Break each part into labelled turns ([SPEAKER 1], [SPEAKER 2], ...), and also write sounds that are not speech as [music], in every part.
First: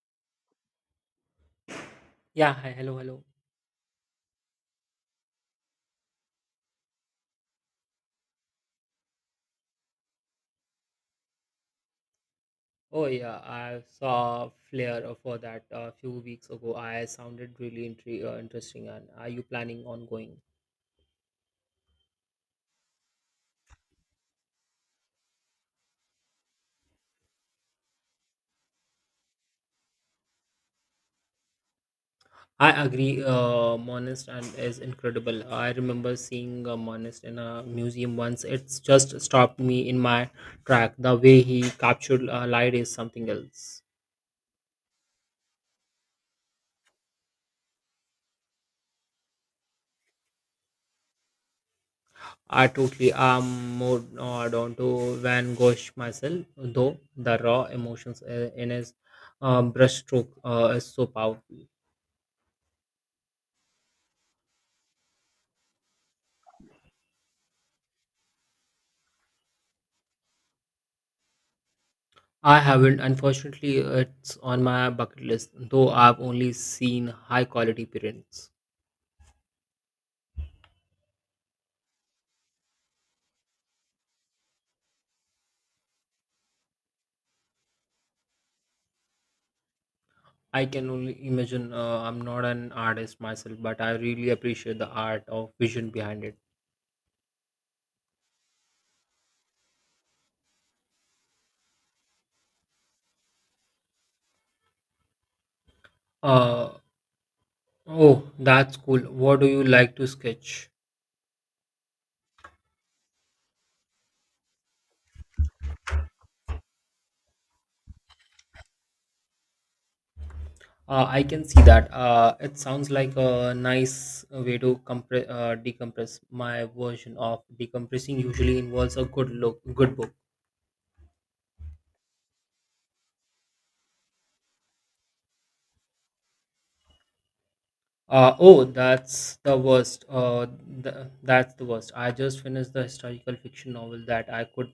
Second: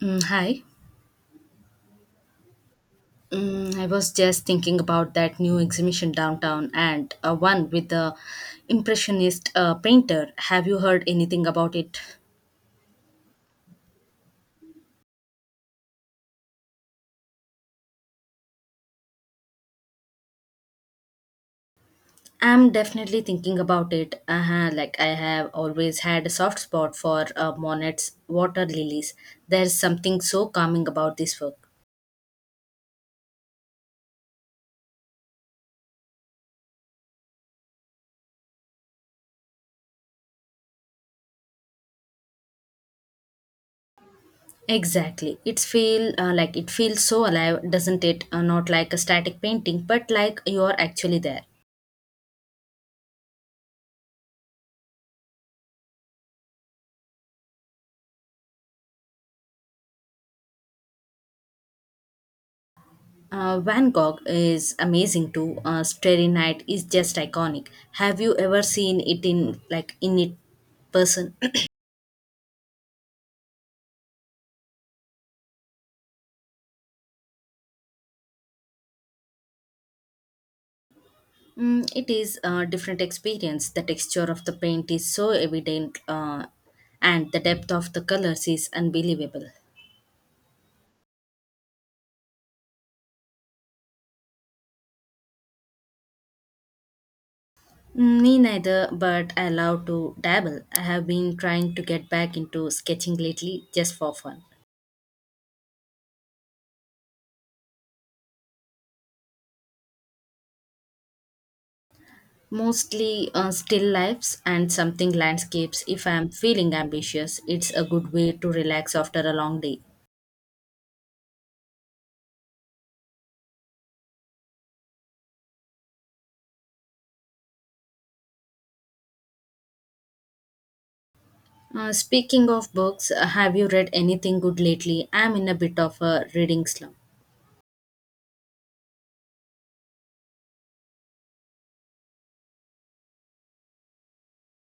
[SPEAKER 1] Mm, hi.
[SPEAKER 2] Yeah, hi, hello, hello.
[SPEAKER 1] I was just thinking about that new exhibition downtown and one with the impressionist painter. Have you heard anything about it?
[SPEAKER 2] Oh yeah, I saw Flair for that a few weeks ago. I sounded really interesting. And are you planning on going?
[SPEAKER 1] I'm definitely thinking about it. Uh-huh, like I have always had a soft spot for Monet's water lilies. There's something so calming about this work.
[SPEAKER 2] I agree. Monist and is incredible. I remember seeing a Monist in a museum once. It's just stopped me in my track. The way he captured light is something else.
[SPEAKER 1] Exactly. It's feel it feels so alive, doesn't it? Not like a static painting, but like you're actually there.
[SPEAKER 2] I totally am more down to Van Gogh myself, though the raw emotions in his brushstroke is so powerful.
[SPEAKER 1] Van Gogh is amazing too. Starry Night is just iconic. Have you ever seen it in like in it person? [clears throat]
[SPEAKER 2] I haven't, unfortunately, it's on my bucket list, though I've only seen high quality prints.
[SPEAKER 1] Mm, it is a different experience. The texture of the paint is so evident, and the depth of the colors is unbelievable.
[SPEAKER 2] I can only imagine. I'm not an artist myself, but I really appreciate the art of vision behind it.
[SPEAKER 1] Mm, me neither, but I love to dabble. I have been trying to get back into sketching lately, just for fun.
[SPEAKER 2] Uh, oh, that's cool. What do you like to sketch?
[SPEAKER 1] Mostly still lifes and something landscapes if I'm feeling ambitious. It's a good way to relax after a long day.
[SPEAKER 2] I can see that. It sounds like a nice way to decompress. My version of decompressing usually involves a good book.
[SPEAKER 1] Speaking of books, have you read anything good lately? I'm in a bit of a reading slump.
[SPEAKER 2] Oh, that's the worst. That's the worst. I just finished the historical fiction novel that I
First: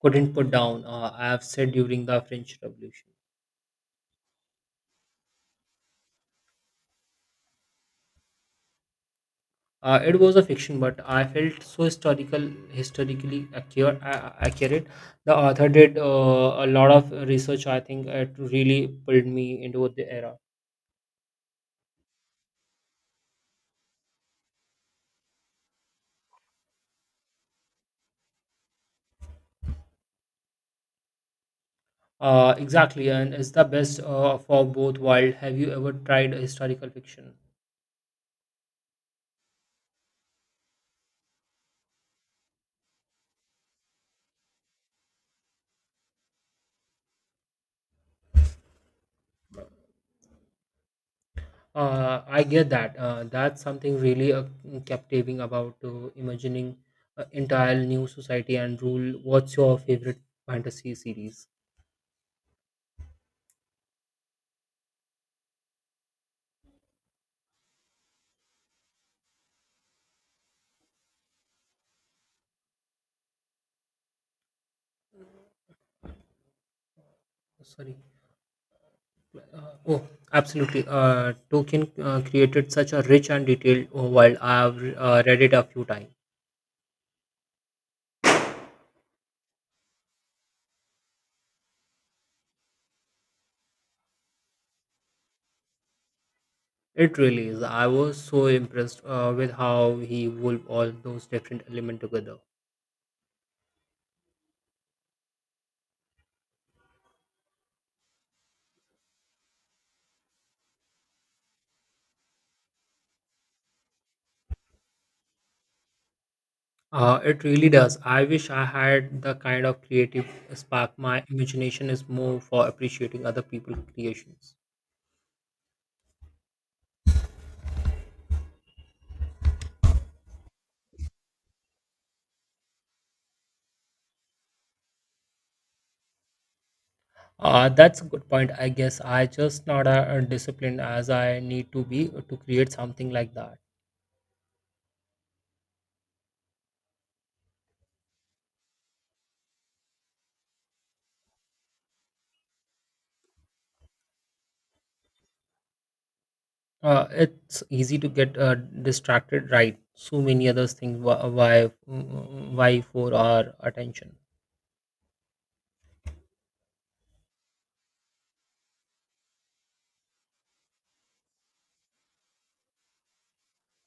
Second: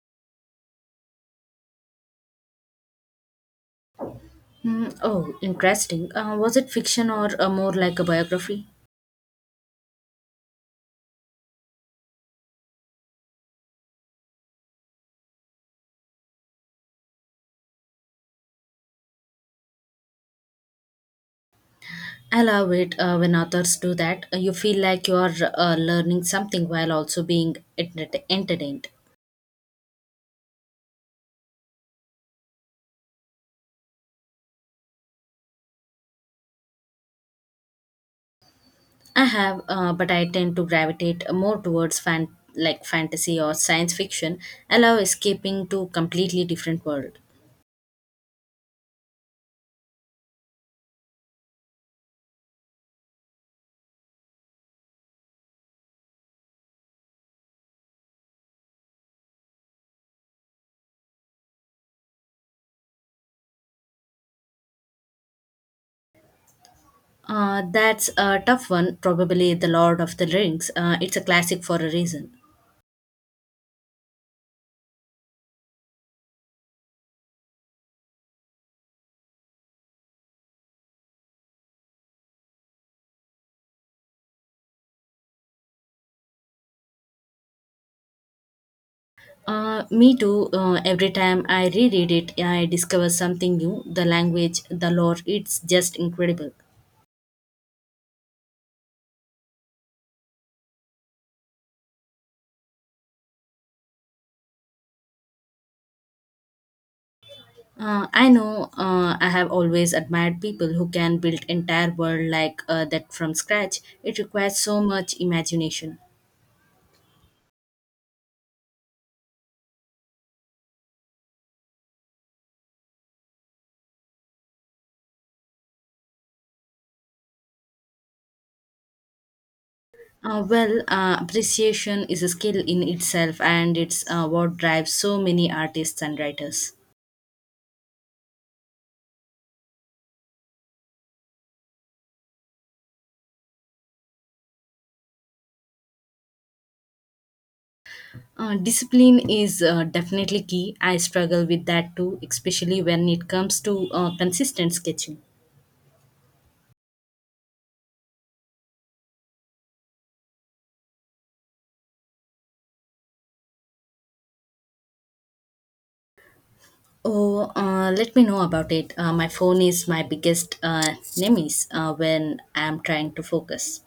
[SPEAKER 2] couldn't put down. I have said during the French Revolution.
[SPEAKER 1] Hmm, oh, interesting. Was it fiction or more like a biography?
[SPEAKER 2] It was a fiction, but I felt so historically accurate. Accurate. The author did a lot of research. I think it really pulled me into the era.
[SPEAKER 1] I love it when authors do that. You feel like you're learning something while also being entertained.
[SPEAKER 2] Exactly, and it's the best for both worlds. Have you ever tried historical fiction?
[SPEAKER 1] I have, but I tend to gravitate more towards fantasy or science fiction. I love escaping to completely different world.
[SPEAKER 2] I get that. That's something really captivating about imagining an entire new society and rule. What's your favorite fantasy series?
[SPEAKER 1] That's a tough one. Probably the Lord of the Rings. It's a classic for a reason.
[SPEAKER 2] Sorry. Uh, oh, absolutely. Tolkien created such a rich and detailed world. I've read it a few times.
[SPEAKER 1] Me too. Every time I reread it, I discover something new. The language, the lore, it's just incredible.
[SPEAKER 2] It really is. I was so impressed with how he wove all those different elements together.
[SPEAKER 1] I know I have always admired people who can build entire world like that from scratch. It requires so much imagination.
[SPEAKER 2] It really does. I wish I had the kind of creative spark. My imagination is more for appreciating other people's creations.
[SPEAKER 1] Well, appreciation is a skill in itself, and it's what drives so many artists and writers.
[SPEAKER 2] That's a good point. I guess I just not a, disciplined as I need to be to create something like that.
[SPEAKER 1] Discipline is definitely key. I struggle with that too, especially when it comes to consistent sketching.
[SPEAKER 2] It's easy to get distracted, right? So many other things why for our attention.
[SPEAKER 1] Oh, let me know about it. My phone is my biggest nemesis when I'm trying to focus.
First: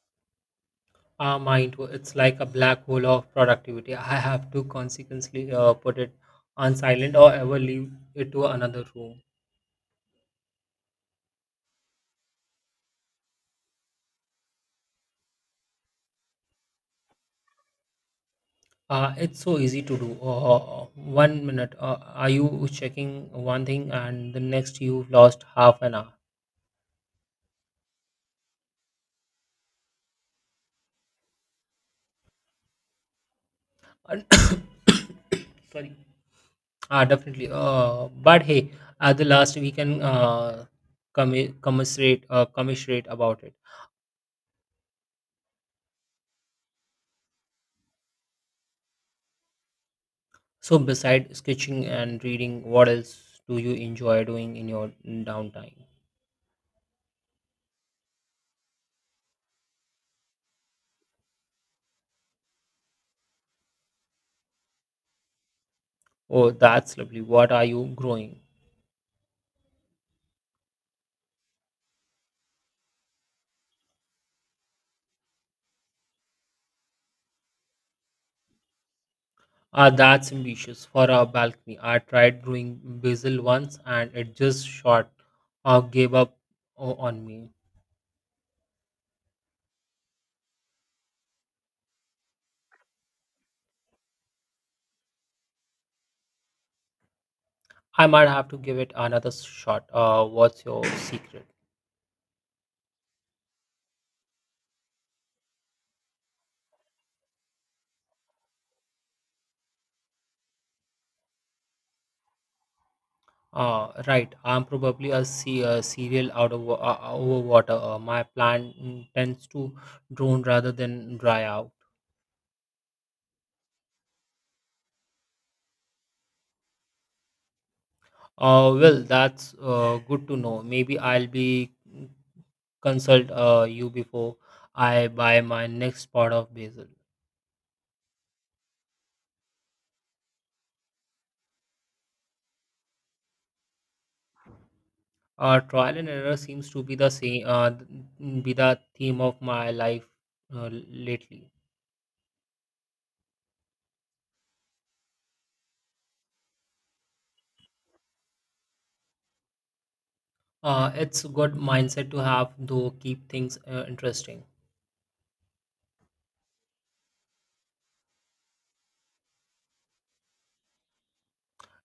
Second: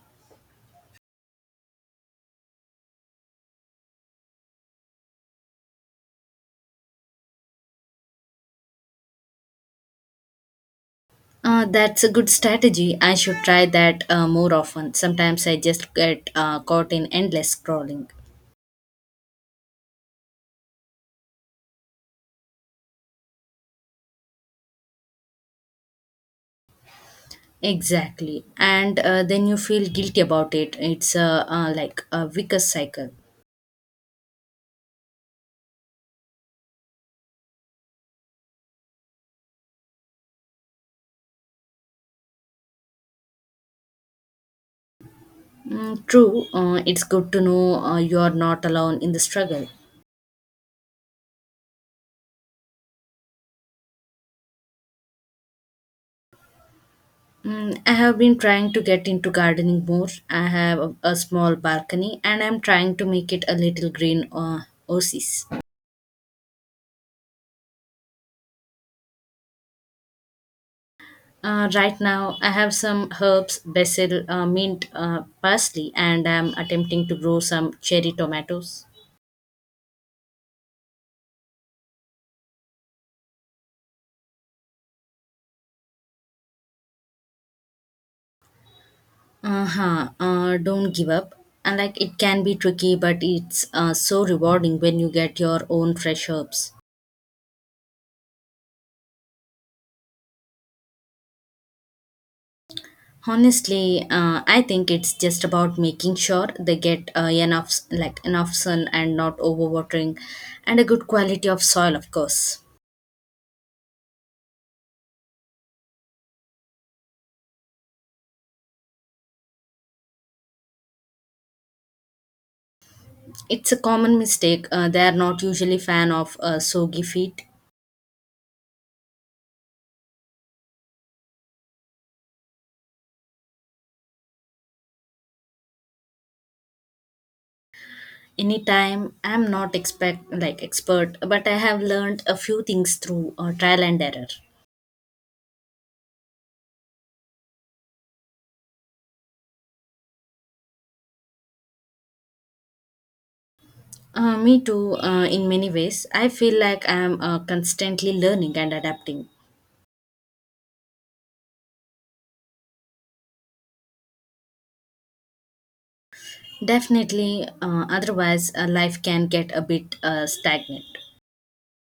[SPEAKER 2] Mind it's like a black hole of productivity. I have to consequently put it on silent or ever leave it to another room.
[SPEAKER 1] That's a good strategy. I should try that more often. Sometimes I just get caught in endless scrolling.
[SPEAKER 2] It's so easy to do. One minute are you checking one thing and the next you've lost half an hour.
[SPEAKER 1] Exactly. And then you feel guilty about it. It's like a vicious cycle.
[SPEAKER 2] And [coughs] sorry. Ah, definitely but hey, at the last we can commiserate about it.
[SPEAKER 1] Mm, true, it's good to know you are not alone in the struggle.
[SPEAKER 2] So, beside sketching and reading, what else do you enjoy doing in your downtime?
[SPEAKER 1] I have been trying to get into gardening more. I have a small balcony and I'm trying to make it a little green oasis.
[SPEAKER 2] Oh, that's lovely. What are you growing?
[SPEAKER 1] Right now, I have some herbs, basil, mint, parsley, and I'm attempting to grow some cherry tomatoes.
[SPEAKER 2] Ah, that's ambitious for our balcony. I tried growing basil once and it just shot gave up on me.
[SPEAKER 1] Uh-huh. Don't give up. And like it can be tricky, but it's so rewarding when you get your own fresh herbs.
[SPEAKER 2] I might have to give it another shot. What's your secret?
[SPEAKER 1] Honestly, I think it's just about making sure they get enough, enough sun and not overwatering, and a good quality of soil, of course.
[SPEAKER 2] Right, I'm probably a cereal out of over water. My plant tends to drown rather than dry out.
[SPEAKER 1] It's a common mistake. They are not usually fan of soggy feet.
[SPEAKER 2] Well, that's good to know. Maybe I'll be consult you before I buy my next pot of basil.
[SPEAKER 1] Anytime, I'm not expect like expert, but I have learned a few things through trial and error.
[SPEAKER 2] Trial and error seems to be the same. Be the theme of my life lately.
[SPEAKER 1] Me too, in many ways. I feel like I'm constantly learning and adapting.
[SPEAKER 2] It's a good mindset to have, though. Keep things interesting.
[SPEAKER 1] Definitely, otherwise, life can get a bit stagnant.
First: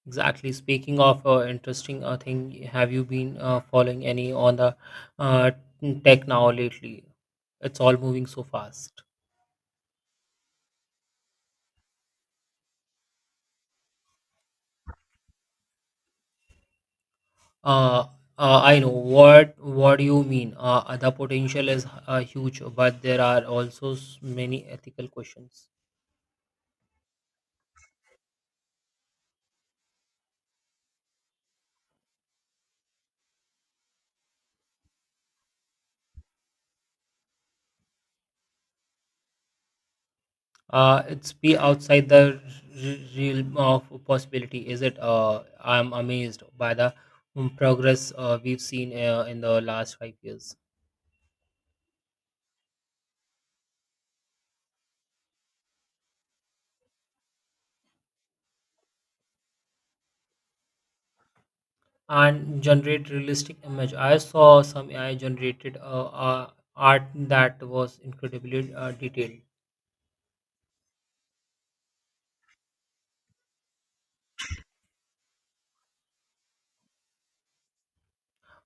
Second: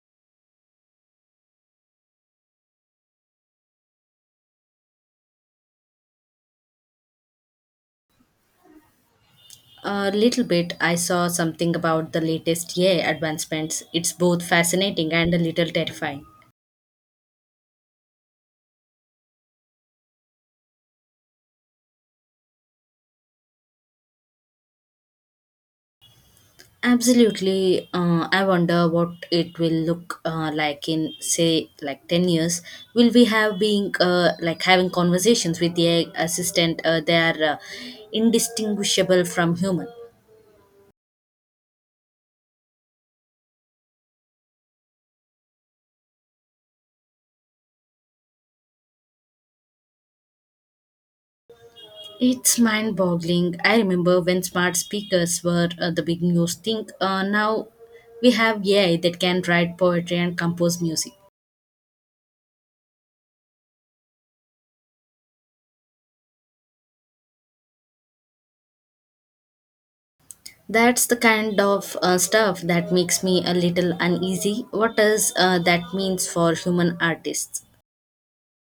[SPEAKER 2] Exactly. Speaking of interesting thing, have you been following any on the uh, tech now lately? It's all moving so fast.
[SPEAKER 1] A little bit, I saw something about the latest AI advancements. It's both fascinating and a little terrifying.
[SPEAKER 2] Uh, I know what do you mean. The potential is huge, but there are also many ethical questions.
[SPEAKER 1] Absolutely. I wonder what it will look like in, say, like 10 years. Will we have being having conversations with the assistant? They are indistinguishable from human.
[SPEAKER 2] It's be outside the realm of possibility, is it? I'm amazed by the progress we've seen in the last 5 years.
[SPEAKER 1] It's mind boggling. I remember when smart speakers were the big news thing. Now we have AI that can write poetry and compose music.
[SPEAKER 2] And generate realistic image. I saw some AI generated art that was incredibly detailed.
[SPEAKER 1] That's the kind of stuff that makes me a little uneasy. What does that means for human artists?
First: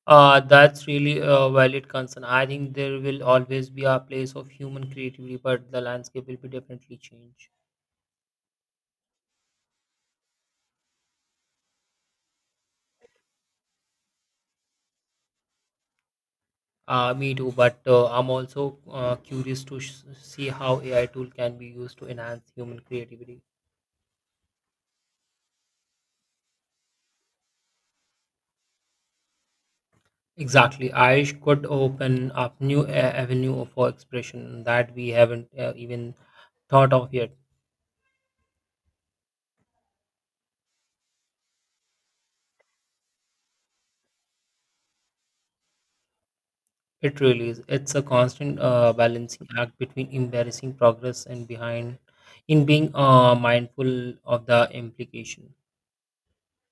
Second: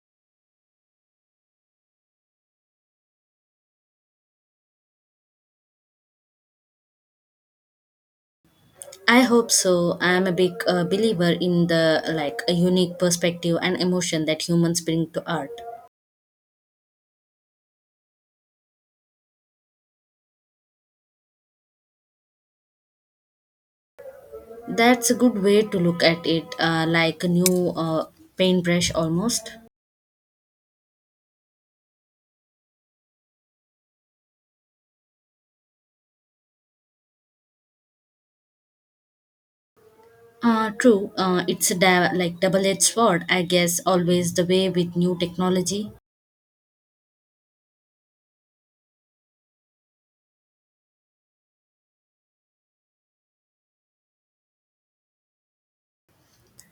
[SPEAKER 2] That's really a valid concern. I think there will always be a place of human creativity, but the landscape will be definitely changed.
[SPEAKER 1] I hope so. I am a big believer in the like a unique perspective and emotion that humans bring to art.
[SPEAKER 2] Me too, but I'm also curious to see how AI tool can be used to enhance human creativity.
[SPEAKER 1] That's a good way to look at it, like a new paintbrush almost.
[SPEAKER 2] Exactly, I could open up new avenue for expression that we haven't even thought of yet.
[SPEAKER 1] True, it's a double-edged sword, I guess. Always the way with new technology.
[SPEAKER 2] It really is. It's a constant balancing act between embarrassing progress and behind in being mindful of the implication.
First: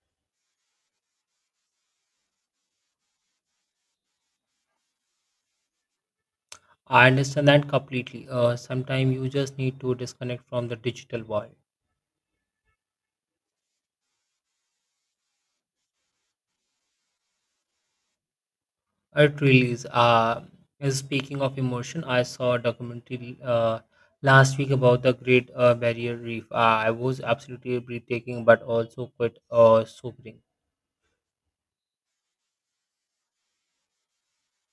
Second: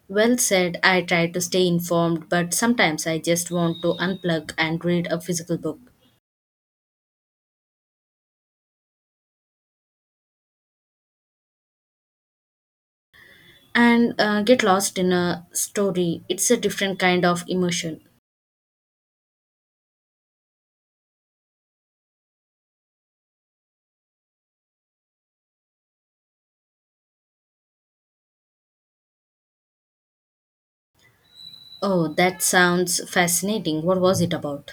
[SPEAKER 1] Well said. I try to stay informed, but sometimes I just want to unplug and read a physical book
[SPEAKER 2] I understand that completely. Sometimes you just need to disconnect from the digital world.
[SPEAKER 1] and get lost in a story. It's a different kind of immersion.
[SPEAKER 2] It really is. Speaking of emotion, I saw a documentary last week about the Great Barrier Reef. I was absolutely breathtaking, but also quite sobering.
[SPEAKER 1] Oh, that sounds fascinating. What was it about?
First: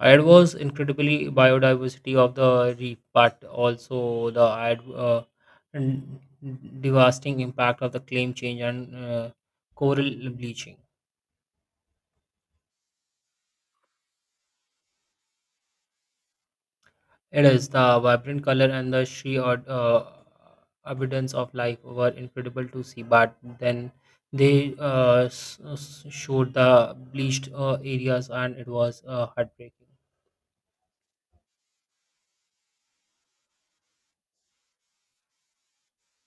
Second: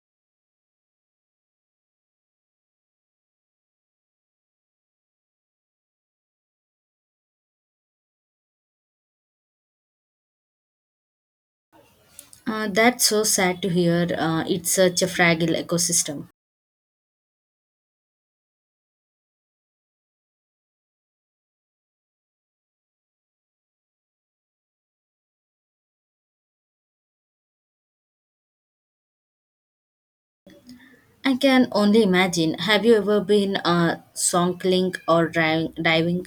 [SPEAKER 2] It was incredibly biodiversity of the reef, but also the n- devastating impact of the climate change and coral bleaching.
[SPEAKER 1] That's so sad to hear. It's such a fragile ecosystem.
[SPEAKER 2] It is the vibrant color and the sheer abundance of life were incredible to see. But then they showed the bleached areas, and it was heartbreaking.
[SPEAKER 1] I can only imagine. Have you ever been snorkeling or diving?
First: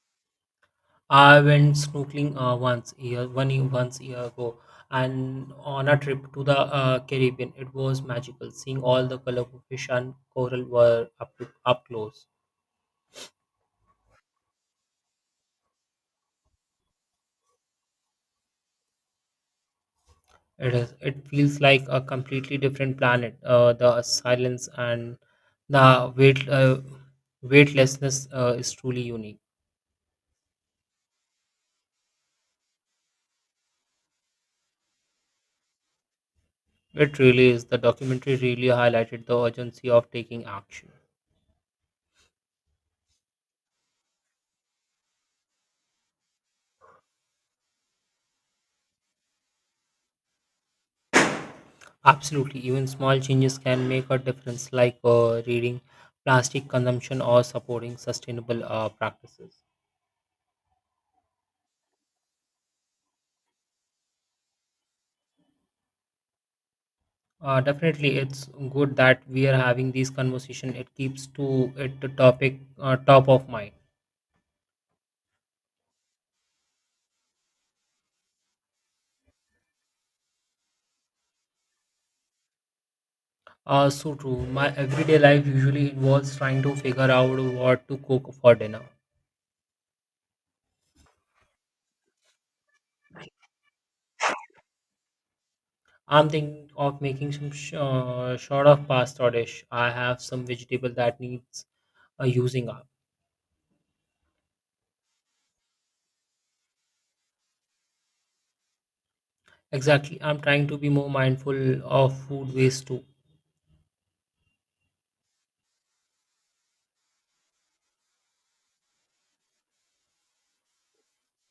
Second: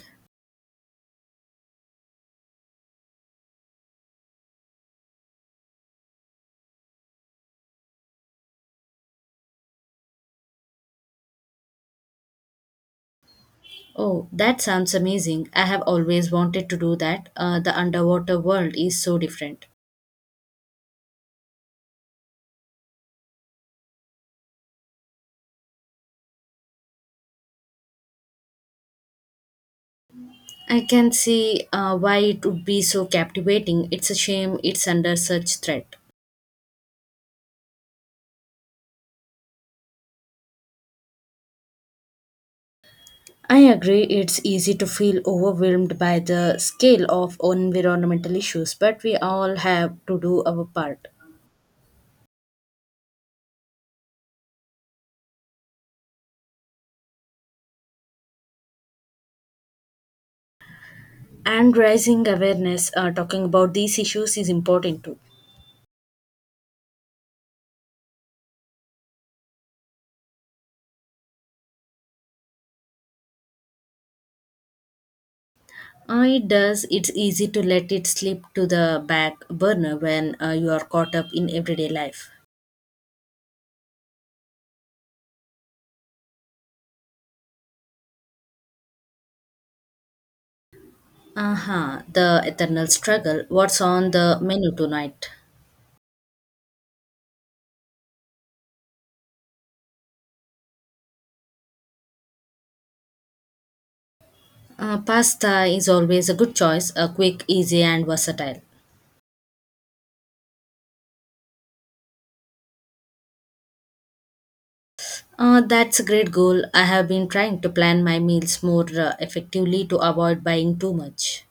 [SPEAKER 2] I went snorkeling once year ago, and on a trip to the Caribbean, it was magical seeing all the colorful fish and coral were up up close.
[SPEAKER 1] Oh, that sounds amazing. I have always wanted to do that. The underwater world is so different.
[SPEAKER 2] It is it feels like a completely different planet. The silence and the weightlessness is truly unique.
[SPEAKER 1] I can see why it would be so captivating. It's a shame it's under such threat.
[SPEAKER 2] It really is. The documentary really highlighted the urgency of taking action.
[SPEAKER 1] I agree, it's easy to feel overwhelmed by the scale of environmental issues, but we all have to do our part.
[SPEAKER 2] Absolutely, even small changes can make a difference, like reading plastic consumption or supporting sustainable practices.
[SPEAKER 1] And raising awareness, talking about these issues is important too.
[SPEAKER 2] Definitely, it's good that we are having these conversation. It keeps to it the topic top of mind.
[SPEAKER 1] It does, it's easy to let it slip to the back burner when you are caught up in everyday life.
[SPEAKER 2] So true. My everyday life usually involves trying to figure out what to cook for dinner.
[SPEAKER 1] Uh huh. The eternal struggle. What's on the menu tonight?
[SPEAKER 2] I'm thinking of making some sort of pasta dish. I have some vegetable that needs using up.
[SPEAKER 1] Pasta is always a good choice, quick, easy, and versatile.
[SPEAKER 2] Exactly. I'm trying to be more mindful of food waste too.
[SPEAKER 1] That's a great goal. I have been trying to plan my meals more effectively to avoid buying too much.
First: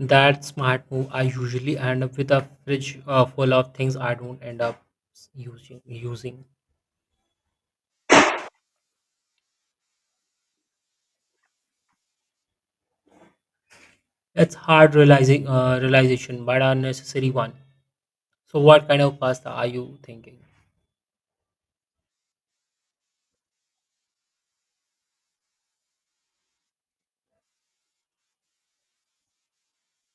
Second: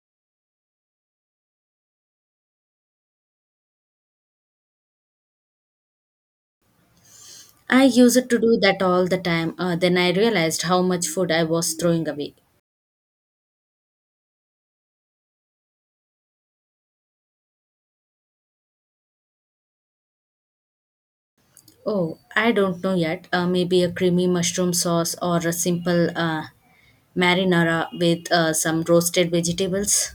[SPEAKER 2] That smart move. I usually end up with a fridge full of things I don't end up Using
[SPEAKER 1] I used to do that all the time. Then I realized how much food I was throwing away.
[SPEAKER 2] it's hard realizing realization, but a necessary one. So, what kind of pasta are you thinking?
[SPEAKER 1] Oh, I don't know yet. Maybe a creamy mushroom sauce or a simple marinara with some roasted vegetables.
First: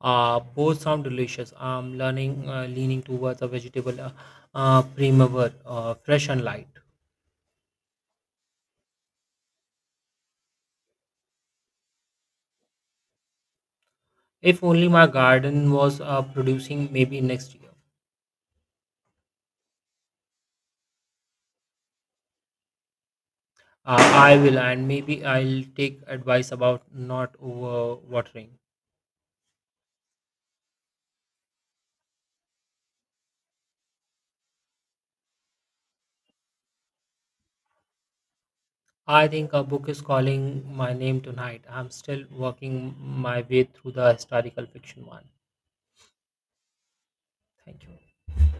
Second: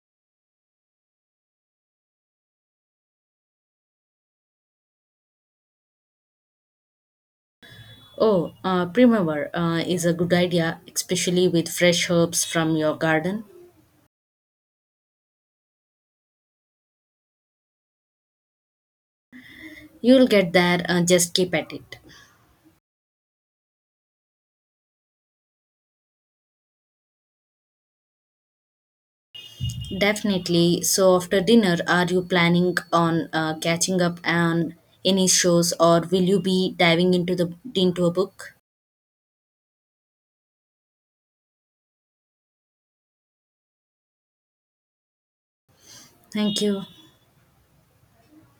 [SPEAKER 2] Both sound delicious. I'm learning leaning towards a vegetable primavera, fresh and light.
[SPEAKER 1] Oh, primavera is a good idea, especially with fresh herbs from your garden.
[SPEAKER 2] If only my garden was producing, maybe next year.
[SPEAKER 1] You'll get there, just keep at it.
[SPEAKER 2] I will, and maybe I'll take advice about not over watering.
[SPEAKER 1] Definitely. So, after dinner, are you planning on catching up on any shows, or will you be diving into a book?
[SPEAKER 2] I think a book is calling my name tonight. I'm still working my way through the historical fiction one.
[SPEAKER 1] Thank you.
[SPEAKER 2] Thank you.